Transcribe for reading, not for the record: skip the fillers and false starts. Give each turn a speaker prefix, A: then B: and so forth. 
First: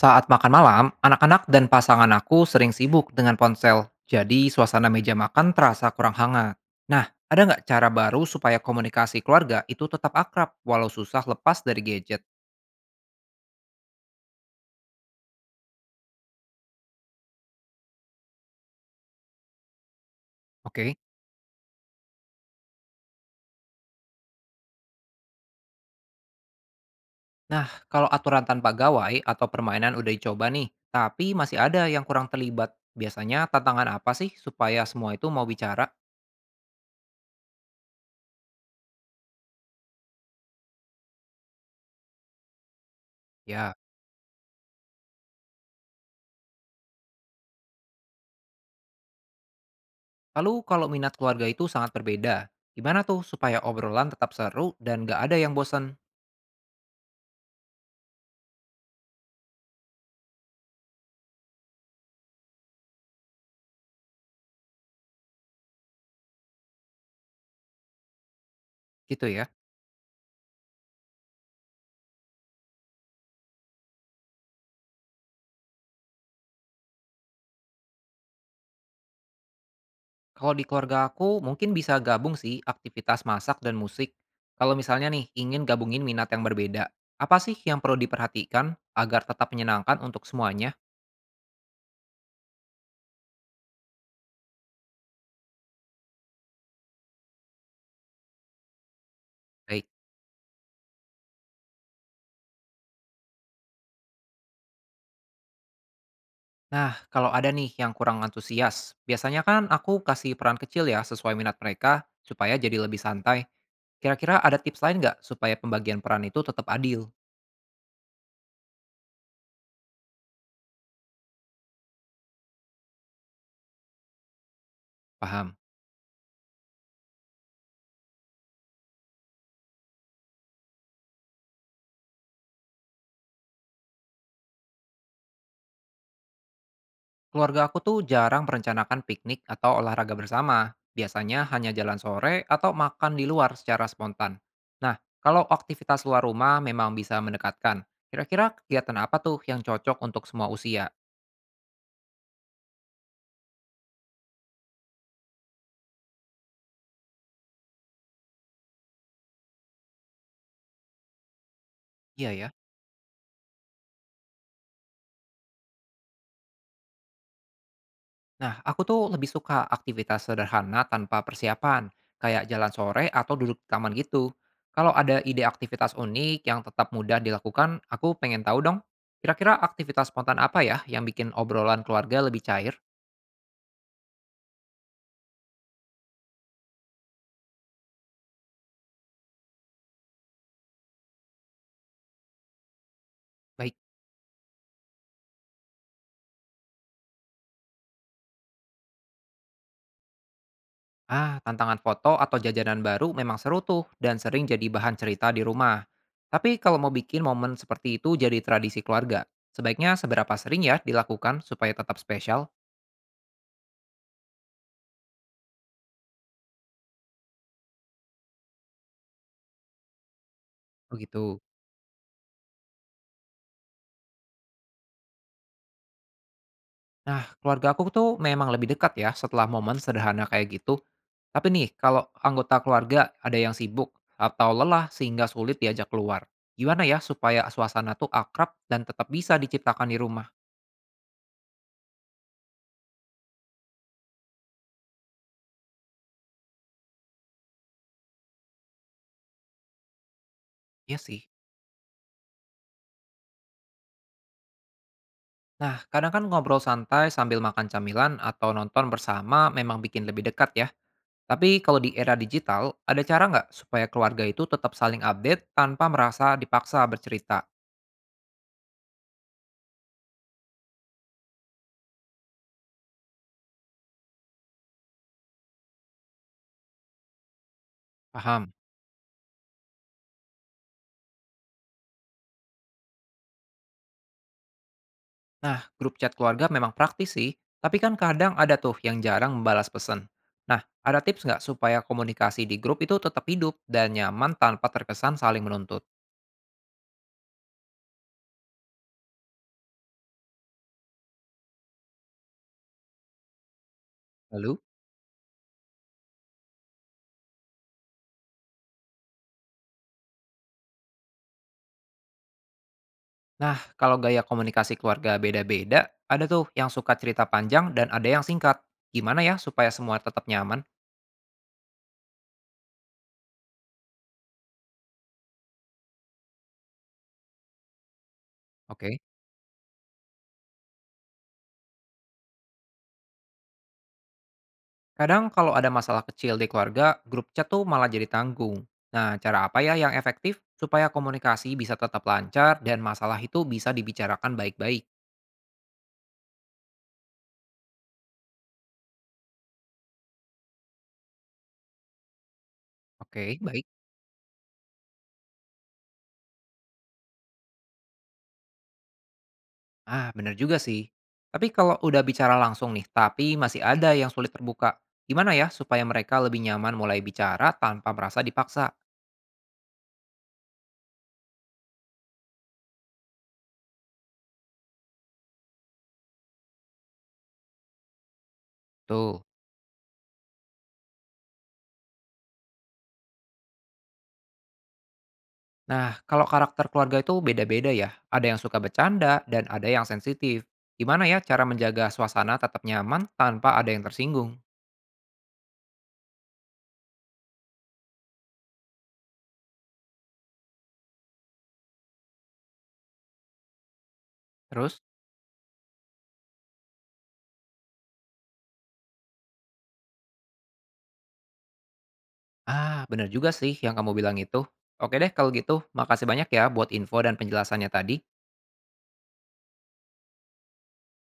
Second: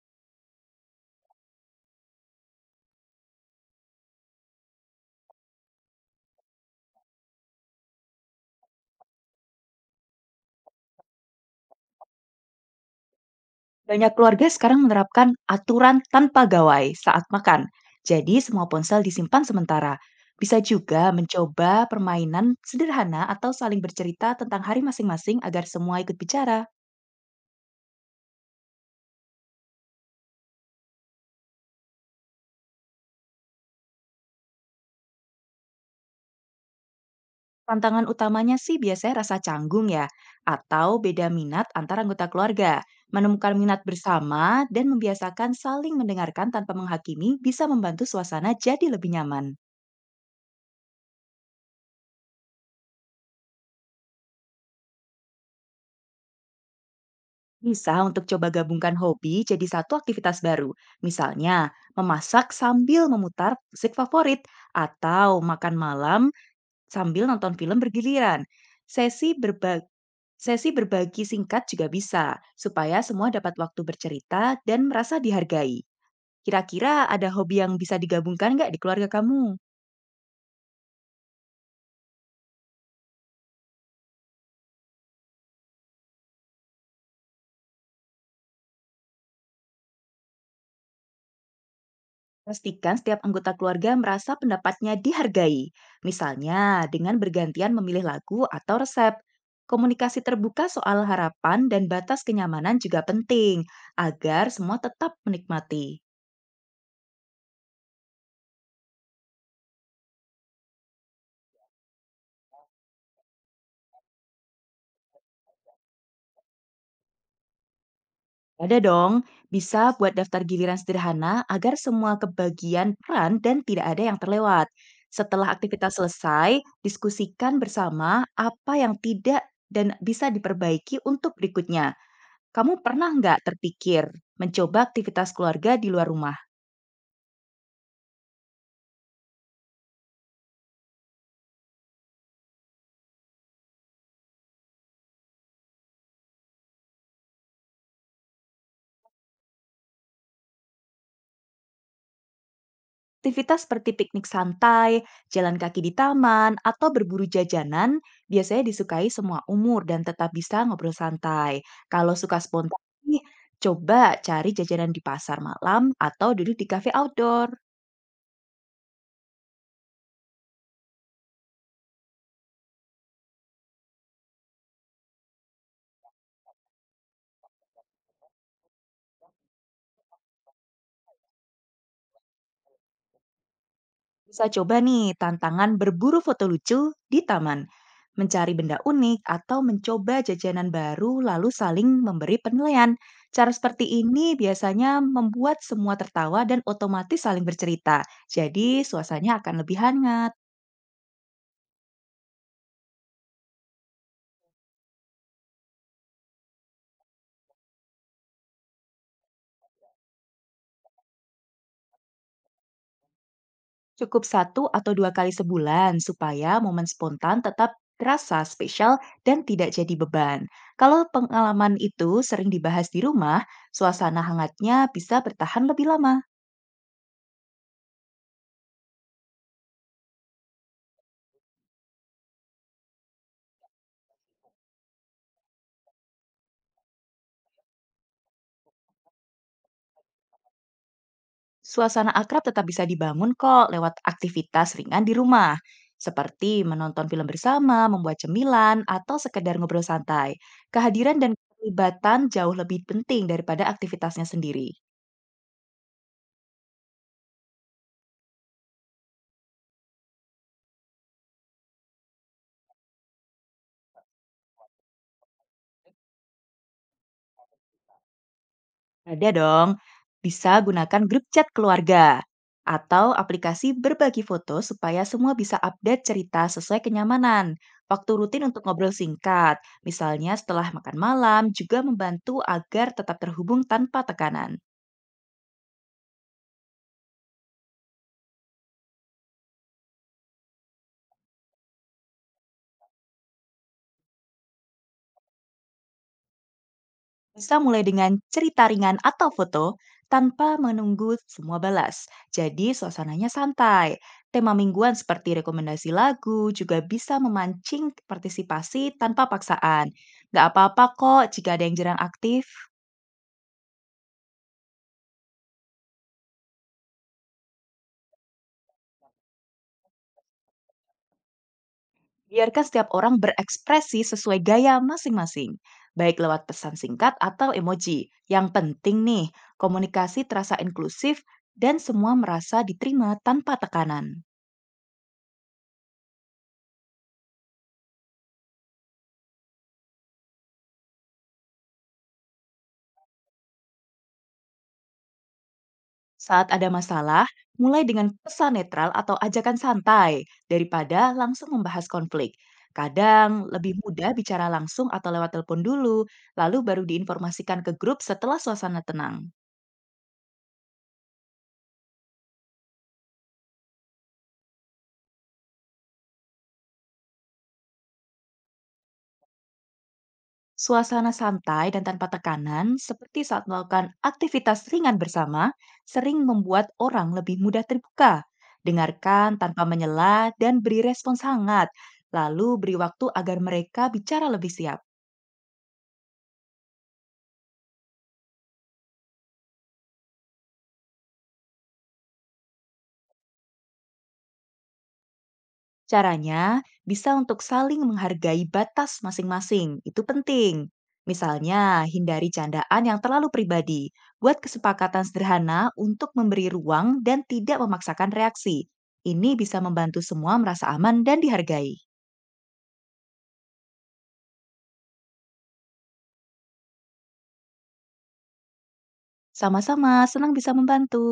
A: Saat makan malam, anak-anak dan pasangan aku sering sibuk dengan ponsel, jadi suasana meja makan terasa kurang hangat. Nah, ada nggak cara baru supaya komunikasi keluarga itu tetap akrab walau susah lepas dari gadget?
B: Banyak keluarga sekarang menerapkan aturan tanpa gawai saat makan. Jadi semua ponsel disimpan sementara. Bisa
A: Oke.
B: juga mencoba permainan sederhana atau saling bercerita tentang hari masing-masing agar semua ikut bicara.
A: Nah, kalau aturan tanpa gawai atau permainan udah dicoba nih, tapi masih ada yang kurang terlibat. Biasanya tantangan apa sih supaya semua itu mau bicara?
B: Tantangan utamanya sih biasanya rasa canggung ya, atau beda minat antara anggota keluarga. Menemukan
A: Ya.
B: minat bersama dan membiasakan saling mendengarkan tanpa menghakimi bisa membantu suasana jadi lebih nyaman.
A: Lalu kalau minat keluarga itu sangat berbeda, gimana tuh supaya obrolan tetap seru dan nggak ada yang bosan?
B: Bisa untuk coba gabungkan hobi jadi satu aktivitas baru. Misalnya, memasak sambil memutar musik favorit atau makan malam sambil nonton film bergiliran.
A: Gitu
B: Sesi
A: ya.
B: berba- Sesi berbagi singkat juga bisa supaya semua dapat waktu bercerita dan merasa dihargai. Kira-kira ada hobi yang bisa digabungkan nggak di keluarga kamu?
A: Kalau di keluarga aku mungkin bisa gabung sih aktivitas masak dan musik. Kalau misalnya nih ingin gabungin minat yang berbeda, apa sih yang perlu diperhatikan agar tetap menyenangkan untuk semuanya?
B: Pastikan setiap anggota keluarga merasa pendapatnya dihargai, misalnya dengan bergantian memilih lagu atau resep.
A: Baik.
B: Komunikasi terbuka soal harapan dan batas kenyamanan juga penting agar semua tetap menikmati.
A: Nah, kalau ada nih yang kurang antusias, biasanya kan aku kasih peran kecil ya sesuai minat mereka supaya jadi lebih santai. Kira-kira ada tips lain nggak supaya pembagian peran itu tetap adil?
B: Ada dong, bisa buat daftar giliran sederhana agar semua kebagian peran dan tidak ada yang terlewat. Setelah
A: Paham?
B: aktivitas selesai, diskusikan bersama apa yang tidak dan bisa diperbaiki untuk berikutnya. Kamu pernah nggak terpikir mencoba aktivitas keluarga di luar rumah?
A: Keluarga aku tuh jarang merencanakan piknik atau olahraga bersama. Biasanya hanya jalan sore atau makan di luar secara spontan. Nah, kalau aktivitas luar rumah memang bisa mendekatkan. Kira-kira kegiatan apa tuh yang cocok untuk semua usia?
B: Aktivitas seperti piknik santai, jalan kaki di taman, atau berburu jajanan biasanya disukai semua umur dan tetap bisa ngobrol santai. Kalau
A: Iya
B: suka
A: ya.
B: spontan, nih, coba cari jajanan di pasar malam atau duduk di kafe outdoor.
A: Nah, aku tuh lebih suka aktivitas sederhana tanpa persiapan, kayak jalan sore atau duduk di taman gitu. Kalau ada ide aktivitas unik yang tetap mudah dilakukan, aku pengen tahu dong. Kira-kira aktivitas spontan apa ya yang bikin obrolan keluarga lebih cair?
B: Bisa coba nih tantangan berburu foto lucu di taman, mencari benda unik atau mencoba jajanan baru lalu saling memberi penilaian. Cara
A: Baik.
B: seperti ini biasanya membuat semua tertawa dan otomatis saling bercerita. Jadi suasananya akan lebih hangat.
A: Ah, tantangan foto atau jajanan baru memang seru tuh dan sering jadi bahan cerita di rumah. Tapi kalau mau bikin momen seperti itu jadi tradisi keluarga, sebaiknya seberapa sering ya dilakukan supaya tetap spesial?
B: Cukup satu atau dua kali sebulan supaya momen spontan tetap terasa spesial dan tidak jadi beban. Kalau
A: Begitu.
B: pengalaman itu sering dibahas di rumah, suasana hangatnya bisa bertahan lebih lama.
A: Nah, keluarga aku tuh memang lebih dekat ya setelah momen sederhana kayak gitu. Tapi nih, kalau anggota keluarga ada yang sibuk atau lelah sehingga sulit diajak keluar. Gimana ya supaya suasana tuh akrab dan tetap bisa diciptakan di rumah?
B: Suasana akrab tetap bisa dibangun kok lewat aktivitas ringan di rumah, seperti menonton film bersama, membuat cemilan, atau sekedar ngobrol santai.
A: Ya
B: Kehadiran
A: sih.
B: dan keterlibatan jauh lebih penting daripada aktivitasnya sendiri.
A: Nah, kadang kan ngobrol santai sambil makan camilan atau nonton bersama memang bikin lebih dekat ya. Tapi kalau di era digital, ada cara nggak supaya keluarga itu tetap saling update tanpa merasa dipaksa bercerita?
B: Ada dong, bisa gunakan grup chat keluarga atau aplikasi berbagi foto supaya semua bisa update cerita sesuai kenyamanan. Waktu rutin
A: Paham?
B: untuk ngobrol singkat, misalnya setelah makan malam, juga membantu agar tetap terhubung tanpa tekanan.
A: Nah, grup chat keluarga memang praktis sih, tapi kan kadang ada tuh yang jarang membalas pesan. Nah, ada tips nggak supaya komunikasi di grup itu tetap hidup dan nyaman tanpa terkesan saling menuntut?
B: Bisa mulai dengan cerita ringan atau foto tanpa menunggu semua balas. Jadi suasananya santai. Tema
A: Lalu?
B: mingguan seperti rekomendasi lagu juga bisa memancing partisipasi tanpa paksaan. Nggak apa-apa kok jika ada yang jarang aktif.
A: Nah, kalau gaya komunikasi keluarga beda-beda, ada tuh yang suka cerita panjang dan ada yang singkat. Gimana ya supaya semua tetap nyaman?
B: Biarkan setiap orang berekspresi sesuai gaya masing-masing. Baik lewat pesan singkat atau emoji. Yang
A: Oke.
B: penting nih, komunikasi terasa inklusif dan semua merasa diterima tanpa tekanan.
A: Kadang kalau ada masalah kecil di keluarga, grup chat tuh malah jadi tanggung. Nah, cara apa ya yang efektif supaya komunikasi bisa tetap lancar dan masalah itu bisa dibicarakan baik-baik?
B: Saat ada masalah, mulai dengan pesan netral atau ajakan santai daripada langsung membahas konflik. Kadang
A: Oke. Baik.
B: lebih mudah bicara langsung atau lewat telepon dulu, lalu baru diinformasikan ke grup setelah suasana tenang.
A: Ah, bener juga sih. Tapi kalau udah bicara langsung nih, tapi masih ada yang sulit terbuka, gimana ya supaya mereka lebih nyaman mulai bicara tanpa merasa dipaksa?
B: Suasana santai dan tanpa tekanan, seperti saat melakukan aktivitas ringan bersama, sering membuat orang lebih mudah terbuka.
A: Tuh.
B: Dengarkan tanpa menyela dan beri respons hangat, lalu beri waktu agar mereka bicara lebih siap.
A: Nah, kalau karakter keluarga itu beda-beda ya. Ada yang suka bercanda dan ada yang sensitif. Gimana ya cara menjaga suasana tetap nyaman tanpa ada yang tersinggung?
B: Caranya bisa untuk saling menghargai batas masing-masing, itu penting. Misalnya, hindari candaan yang terlalu pribadi. Buat
A: Terus,
B: kesepakatan sederhana untuk memberi ruang dan tidak memaksakan reaksi. Ini bisa membantu semua merasa aman dan dihargai.
A: ah bener juga sih yang kamu bilang itu. Oke deh kalau gitu, makasih banyak ya buat info dan penjelasannya tadi.
B: Sama-sama, senang bisa membantu.